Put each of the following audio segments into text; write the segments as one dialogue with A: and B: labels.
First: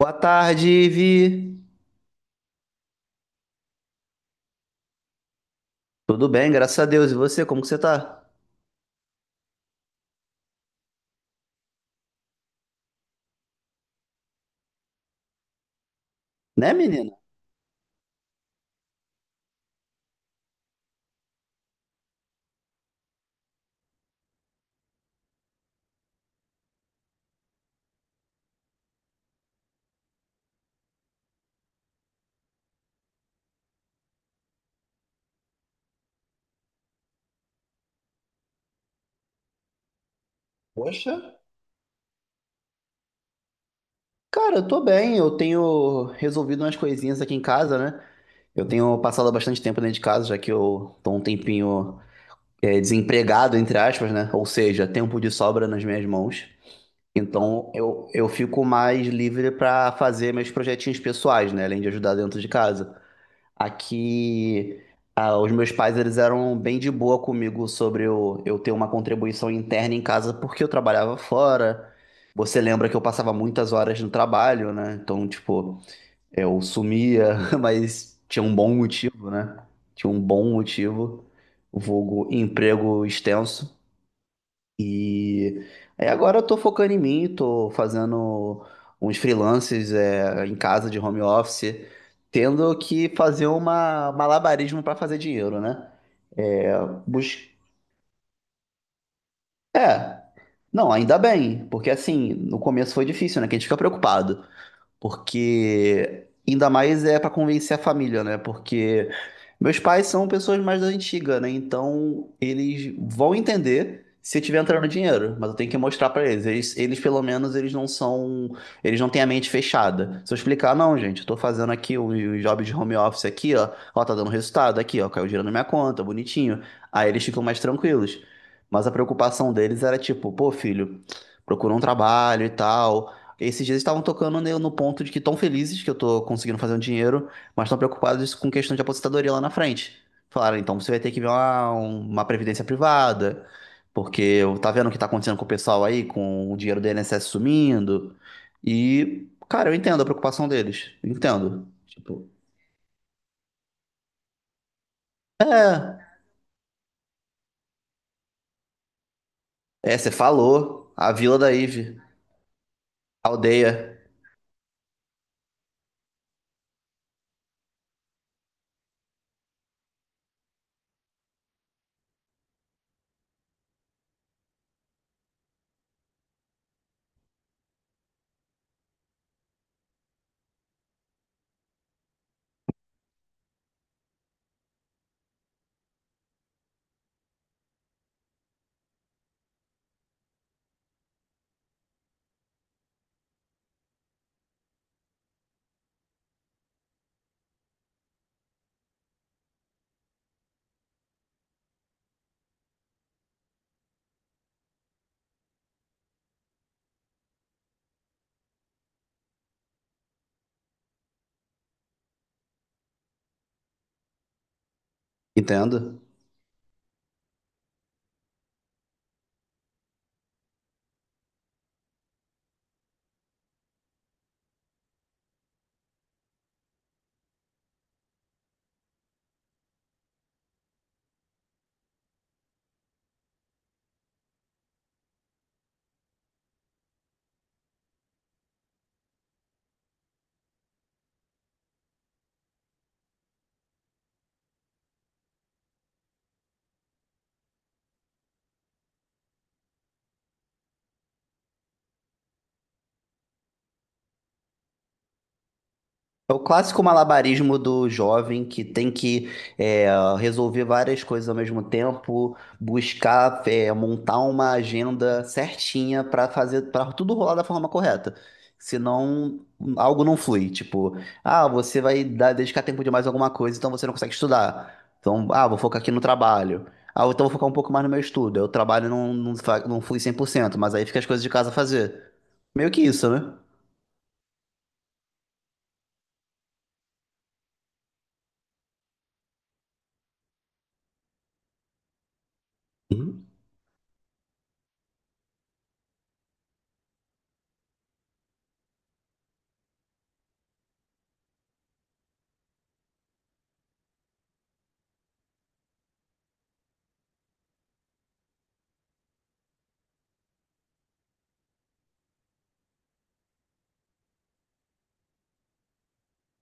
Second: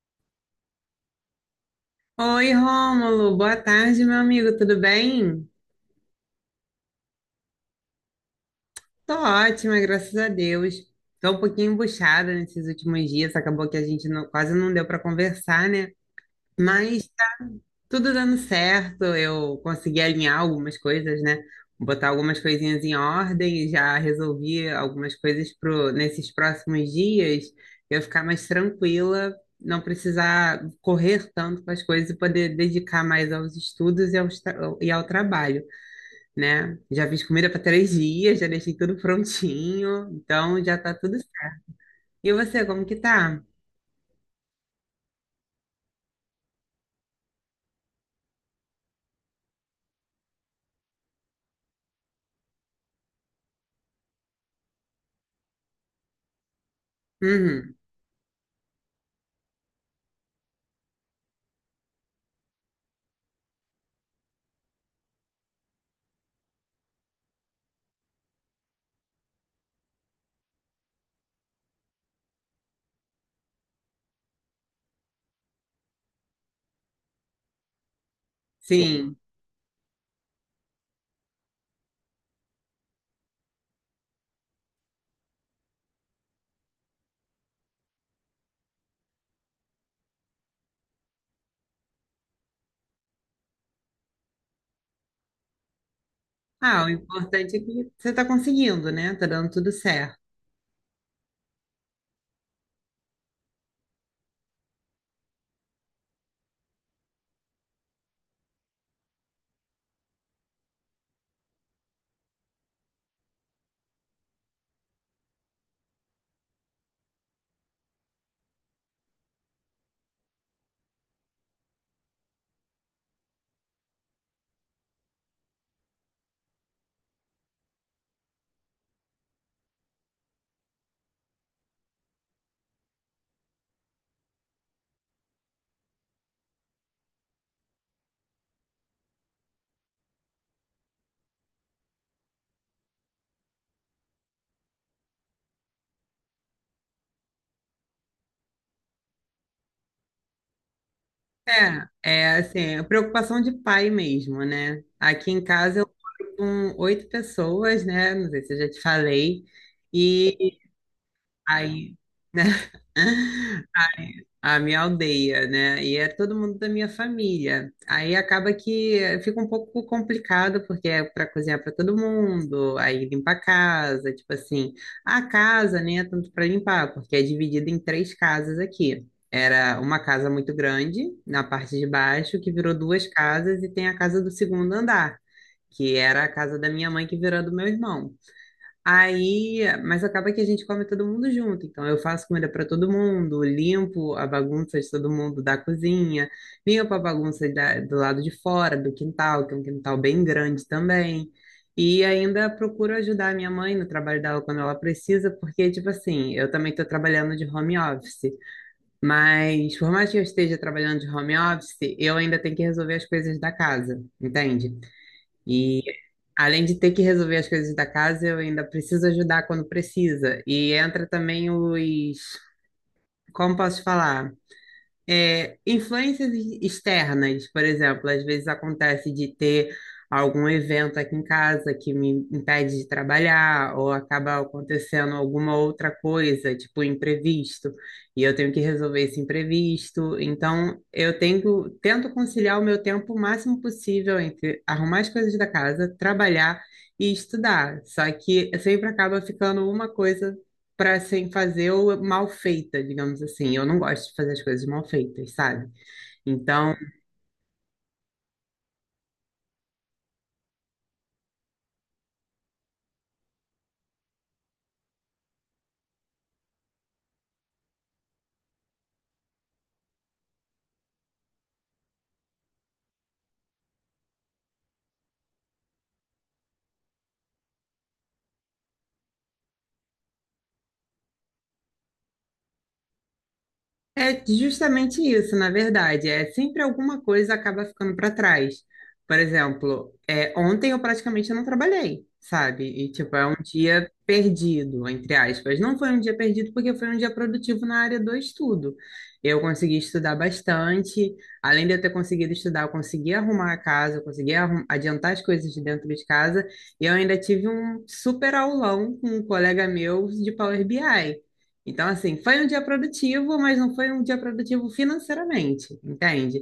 A: Boa tarde, Ivi.
B: Oi, Rômulo. Boa tarde, meu amigo. Tudo bem?
A: Tudo bem, graças a Deus. E você, como que você tá?
B: Tô ótima, graças a Deus. Tô um pouquinho embuchada nesses últimos dias. Acabou que a gente não- quase não deu para conversar, né?
A: Né,
B: Mas
A: menina?
B: tudo dando certo. Eu consegui alinhar algumas coisas, né? Botar algumas coisinhas em ordem. E já resolvi algumas nesses próximos dias. Eu ficar mais tranquila, não precisar correr tanto com as coisas e poder dedicar mais aos estudos aos e ao trabalho, né? Já fiz comida para três dias, já deixei tudo prontinho, então já tá
A: Poxa.
B: tudo. E você, como que tá?
A: Cara, eu tô bem. Eu tenho resolvido umas coisinhas aqui em casa, né? Eu tenho passado bastante tempo dentro de casa, já que eu tô um tempinho desempregado, entre aspas, né? Ou seja, tempo de sobra nas minhas mãos. Então,
B: Uhum,
A: eu fico mais livre pra fazer meus projetinhos pessoais, né? Além de ajudar dentro de casa. Aqui, os meus pais eles eram bem de boa comigo sobre eu ter uma contribuição interna em casa porque eu trabalhava fora. Você lembra que eu passava muitas horas no trabalho, né? Então, tipo, eu sumia, mas tinha um bom
B: sim.
A: motivo, né? Tinha um bom motivo, vulgo emprego extenso. E aí agora eu tô focando em mim, tô fazendo uns freelances em casa de home office, tendo que fazer uma malabarismo para fazer dinheiro, né? É,
B: Ah, o
A: bus...
B: importante é que você tá conseguindo, né? Tá dando tudo
A: é,
B: certo.
A: não, ainda bem, porque assim, no começo foi difícil, né? Que a gente fica preocupado. Porque ainda mais é para convencer a família, né? Porque meus pais são pessoas mais da antiga, né? Então eles vão entender se eu tiver entrando dinheiro, mas eu tenho que mostrar para eles. Pelo menos eles não são, eles não têm a mente fechada. Se eu explicar, não, gente, eu tô fazendo aqui um job de home office aqui, ó, ó, tá dando resultado aqui, ó, caiu dinheiro na minha conta, bonitinho. Aí eles ficam mais tranquilos. Mas a preocupação deles era tipo, pô, filho, procura um trabalho e tal. Esses dias estavam tocando no ponto de que estão felizes que eu tô conseguindo fazer um dinheiro, mas estão preocupados com questão de aposentadoria lá na frente. Falaram, então você vai ter que ver uma previdência privada, porque tá vendo o que tá acontecendo com o pessoal aí, com o dinheiro do INSS sumindo. E, cara, eu entendo a preocupação deles. Eu entendo.
B: É,
A: Tipo,
B: é assim, a preocupação de pai mesmo, né? Aqui em casa eu
A: é,
B: moro com oito pessoas, né? Não sei se eu já te falei.
A: você
B: E
A: falou, a Vila da
B: aí
A: Ive, a aldeia,
B: a minha aldeia, né? E é todo mundo da minha família. Aí acaba que fica um pouco complicado, porque é para cozinhar para todo mundo, aí limpar a casa, tipo assim. A casa nem é tanto para limpar, porque é dividida em três casas aqui. Era uma casa muito grande, na parte de baixo, que virou duas casas, e tem a casa do segundo andar, que era a casa da minha mãe, que virou a do meu irmão. Aí, mas acaba que a gente come todo mundo junto. Então, eu faço comida para todo mundo, limpo a bagunça de todo mundo da cozinha, limpo a bagunça do lado de fora, do quintal, que é um quintal bem grande também. E ainda procuro ajudar a minha mãe no trabalho dela quando ela precisa, porque, tipo assim, eu também estou trabalhando de home office. Mas, por mais que eu esteja trabalhando de home office, eu ainda tenho que resolver as coisas da casa, entende?
A: entendo.
B: Além de ter que resolver as coisas da casa, eu ainda preciso ajudar quando precisa. E entra também como posso falar? É, influências externas, por exemplo, às vezes acontece de ter algum evento aqui em casa que me impede de trabalhar, ou acaba acontecendo alguma outra coisa, tipo imprevisto, e eu tenho que resolver esse imprevisto. Então, tento conciliar o meu tempo o máximo possível entre arrumar as coisas da casa, trabalhar e estudar. Só que sempre acaba ficando uma coisa para sem fazer ou mal feita, digamos assim. Eu não gosto de fazer as coisas mal feitas, sabe?
A: É o
B: Então,
A: clássico malabarismo do jovem que tem que é, resolver várias coisas ao mesmo tempo, buscar montar uma agenda certinha para fazer para tudo rolar da forma correta. Senão algo não flui. Tipo, ah, você dedicar tempo demais a alguma coisa, então você não consegue estudar. Então, ah, vou focar aqui no trabalho. Ah, então vou focar um pouco mais no meu estudo. Aí o trabalho não flui 100%, mas aí fica as coisas de casa a fazer. Meio que isso, né?
B: é justamente isso, na verdade. É sempre alguma coisa acaba ficando para trás. Por exemplo, é, ontem eu praticamente não trabalhei, sabe? E tipo, é um dia perdido, entre aspas. Não foi um dia perdido porque foi um dia produtivo na área do estudo. Eu consegui estudar bastante. Além de eu ter conseguido estudar, eu consegui arrumar a casa, eu adiantar as coisas de dentro de casa. E eu ainda tive um super aulão com um colega meu de Power BI. Então, assim, foi um dia produtivo, mas não foi um dia produtivo financeiramente, entende?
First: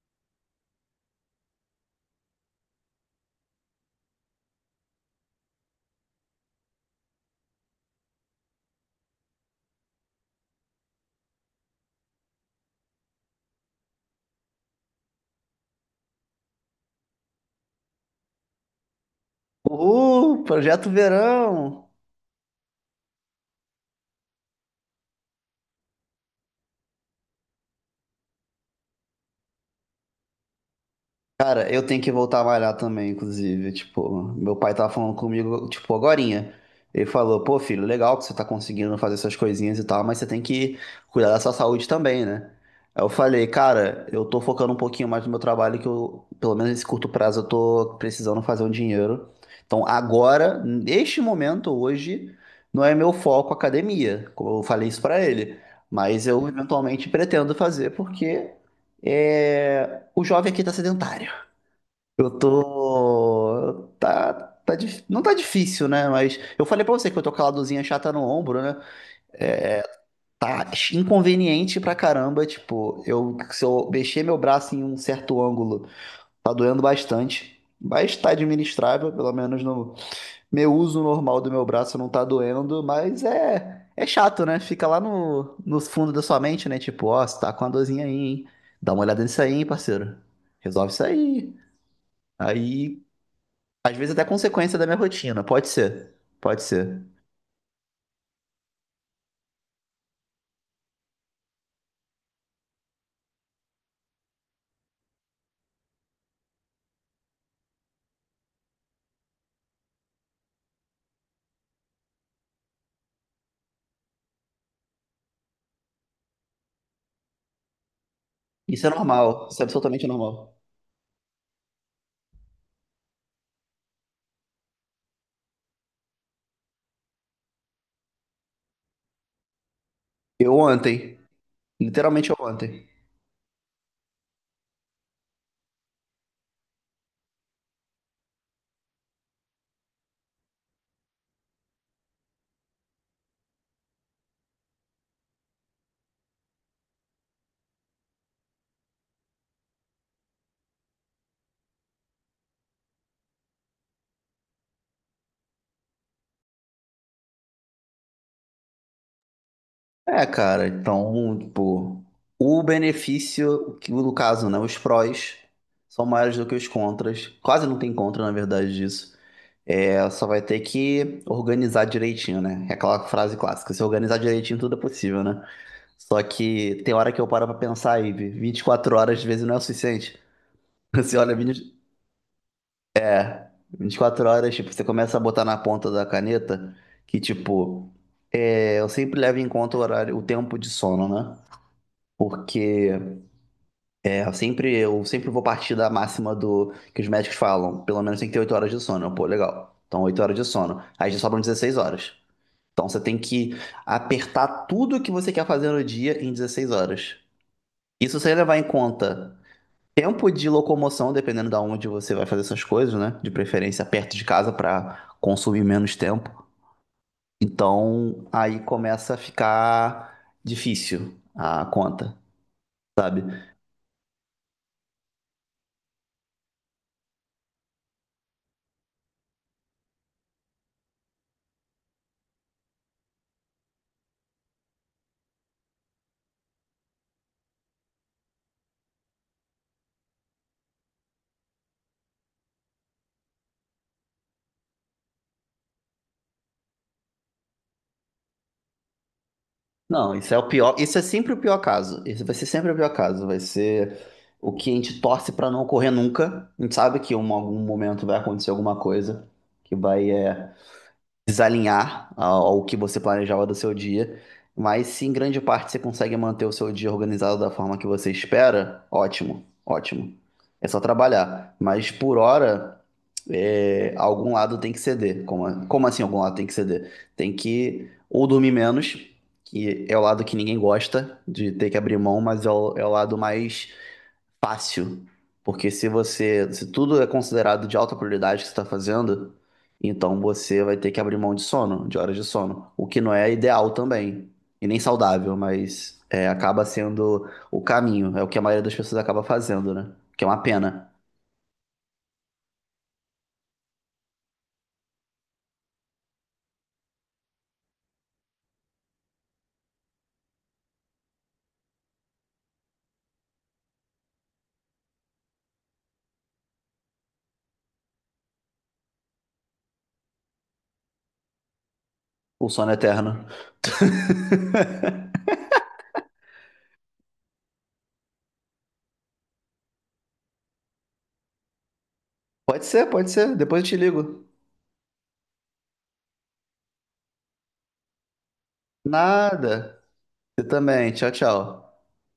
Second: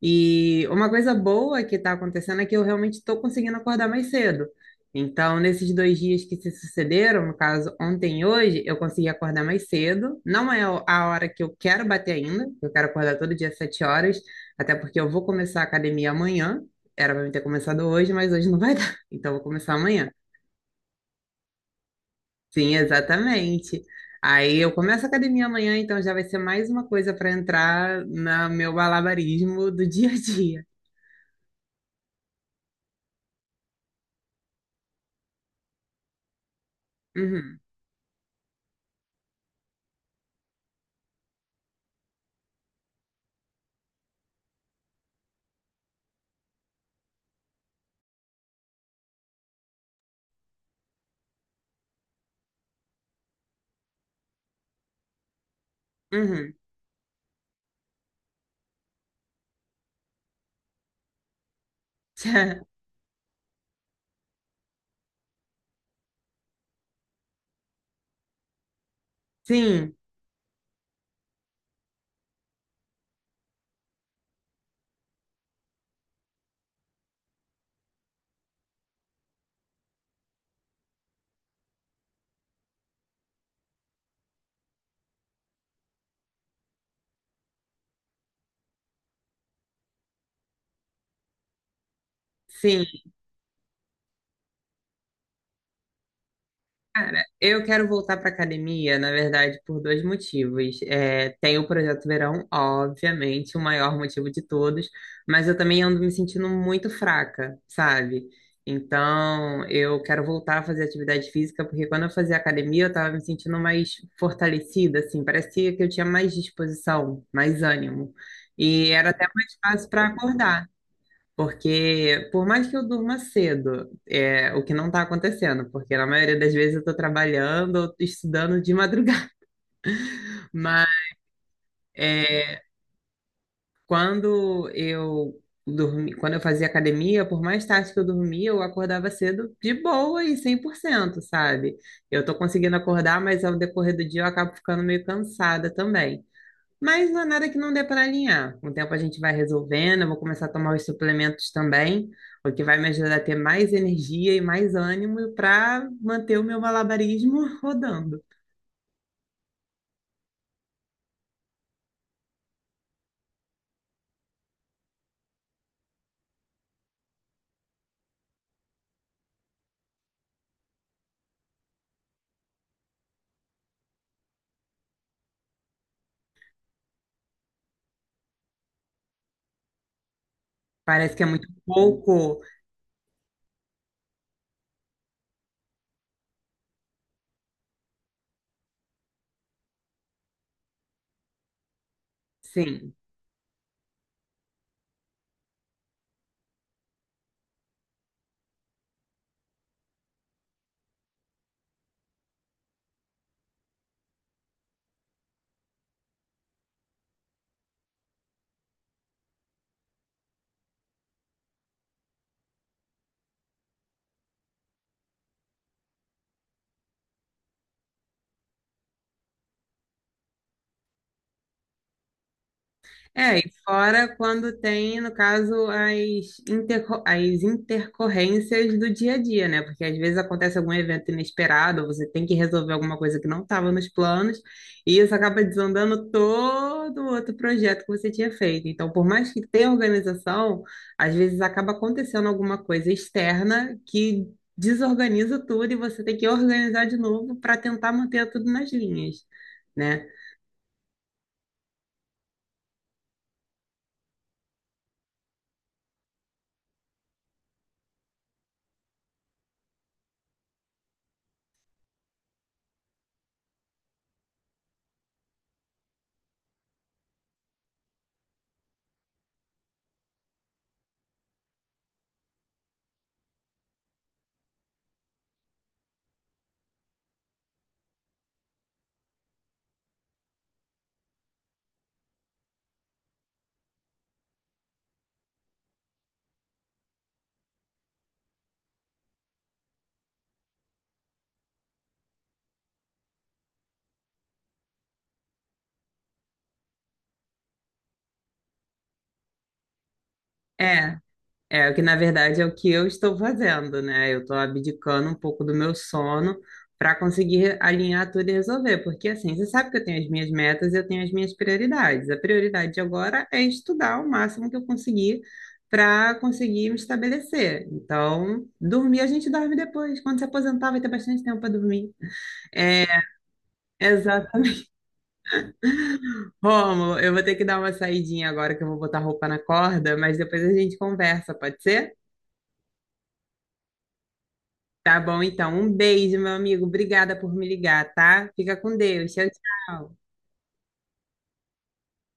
B: E uma coisa boa que está acontecendo é que eu realmente estou conseguindo acordar mais cedo. Então, nesses dois dias que se sucederam, no caso, ontem e hoje, eu consegui acordar mais cedo. Não é a hora que eu quero bater ainda, eu quero acordar todo dia às sete horas, até porque eu vou começar a academia amanhã. Era para eu ter começado hoje, mas hoje não vai dar, então eu vou começar amanhã.
A: Uhul, projeto verão!
B: Sim, exatamente. Aí eu começo a academia amanhã, então já vai ser mais uma coisa para entrar no meu balabarismo do dia a dia.
A: Cara, eu tenho que voltar a malhar também, inclusive. Tipo, meu pai tava falando comigo, tipo, agorinha. Ele falou, pô,
B: Uhum,
A: filho, legal que você tá conseguindo fazer essas coisinhas e tal, mas você tem que cuidar da sua saúde também, né? Aí eu falei, cara, eu tô focando um pouquinho mais no meu trabalho, que eu, pelo menos nesse curto prazo, eu tô precisando fazer um dinheiro. Então, agora, neste momento, hoje, não é meu foco academia, como eu falei isso pra ele. Mas eu
B: uhum.
A: eventualmente pretendo fazer, porque o jovem aqui tá sedentário. Eu tô. Não tá difícil, né? Mas eu falei pra você que eu tô com a ladozinha chata no ombro, né? É,
B: Sim,
A: tá inconveniente pra caramba. Tipo, eu, se eu mexer meu braço em um certo ângulo, tá doendo bastante. Mas tá administrável, pelo menos no meu uso normal do meu braço não tá doendo. Mas é, é chato, né? Fica lá no fundo da sua mente, né? Tipo, ó, você tá com a dorzinha aí, hein? Dá uma olhada nisso aí, hein, parceiro. Resolve isso aí.
B: sim.
A: Aí às vezes até consequência da minha rotina. Pode ser. Pode ser.
B: Cara, eu quero voltar para academia, na verdade, por dois motivos. É, tem o Projeto Verão, obviamente, o maior motivo de todos, mas eu também ando me sentindo muito fraca, sabe? Então, eu quero voltar a fazer atividade física, porque quando eu fazia academia, eu tava me sentindo mais fortalecida, assim, parecia que eu tinha mais disposição, mais ânimo.
A: Isso é
B: E era até
A: normal.
B: mais
A: Isso é
B: fácil
A: absolutamente
B: para
A: normal.
B: acordar. Porque, por mais que eu durma cedo, é o que não está acontecendo, porque na maioria das vezes eu estou trabalhando ou tô estudando de madrugada.
A: Eu
B: Mas
A: ontem. Literalmente eu
B: é,
A: ontem.
B: quando eu dormi, quando eu fazia academia, por mais tarde que eu dormia, eu acordava cedo de boa e 100%, sabe? Eu estou conseguindo acordar, mas ao decorrer do dia eu acabo ficando meio cansada também. Mas não é nada que não dê para alinhar. Com o tempo a gente vai resolvendo, eu vou começar a tomar os suplementos também, o que vai me ajudar a ter mais energia e mais ânimo para manter o meu malabarismo rodando.
A: É, cara, então, tipo, o benefício, que no caso, né, os prós são maiores do que os contras. Quase não tem contra, na verdade, disso. É, só vai ter que organizar direitinho, né? É aquela frase clássica, se organizar direitinho tudo é possível, né? Só que tem hora que eu paro pra pensar aí, 24 horas às vezes não é o suficiente.
B: Parece
A: Você
B: que é
A: olha,
B: muito pouco,
A: 24 horas, tipo, você começa a botar na ponta da caneta que, tipo, eu sempre levo em conta o horário, o tempo de sono, né? Porque
B: sim.
A: eu sempre vou partir da máxima do que os médicos falam, pelo menos tem que ter 8 horas de sono. Eu, pô, legal. Então, 8 horas de sono. Aí já sobram 16 horas. Então, você tem que apertar tudo que você quer fazer no dia em 16 horas. Isso sem levar em conta tempo de locomoção, dependendo da onde você vai fazer essas coisas, né? De preferência perto de casa para consumir menos tempo. Então, aí começa a ficar difícil a conta, sabe?
B: É, e fora quando tem, no caso, interco as intercorrências do dia a dia, né? Porque às vezes acontece algum evento inesperado, ou você tem que resolver alguma coisa que não estava nos planos, e isso acaba desandando todo o outro projeto que você tinha feito. Então, por mais que tenha organização, às vezes acaba acontecendo alguma coisa externa que desorganiza tudo e você tem que organizar de novo para tentar manter tudo nas linhas, né?
A: Não, isso é o pior, isso é sempre o pior caso. Isso vai ser sempre o pior caso, vai ser o que a gente torce pra não ocorrer nunca. A gente sabe que em algum momento vai acontecer alguma coisa que vai desalinhar ao que você planejava do seu dia, mas se em grande parte você consegue manter o seu dia organizado da forma que você espera, ótimo, ótimo. É só trabalhar. Mas por hora, algum lado tem que ceder. Como, como assim algum lado tem que ceder? Tem que ou dormir menos, que é o lado que ninguém gosta de ter que abrir mão, mas é o lado mais fácil. Porque se você, se tudo é considerado de alta prioridade que você está fazendo, então você vai ter que abrir mão de sono, de horas de sono, o que não é ideal também, e nem saudável, mas é, acaba sendo o caminho, é o que a maioria das pessoas acaba fazendo, né? Que é uma pena.
B: É. É, o que na verdade é o que eu estou fazendo, né? Eu estou abdicando um pouco do meu sono para conseguir alinhar tudo e resolver, porque assim, você sabe que eu tenho as minhas metas e eu tenho as minhas prioridades. A prioridade agora é estudar o máximo que eu conseguir para conseguir me estabelecer. Então, dormir a gente dorme depois. Quando se aposentar, vai ter bastante tempo para dormir.
A: O sono é
B: É,
A: eterno.
B: exatamente. Rômulo, eu vou ter que dar uma saidinha agora que eu vou botar roupa na corda, mas depois a gente conversa, pode ser?
A: Pode ser, pode ser. Depois eu te ligo.
B: Tá bom, então. Um beijo, meu amigo. Obrigada por me ligar, tá? Fica com Deus. Tchau,
A: Nada.
B: tchau.
A: Você também. Tchau, tchau.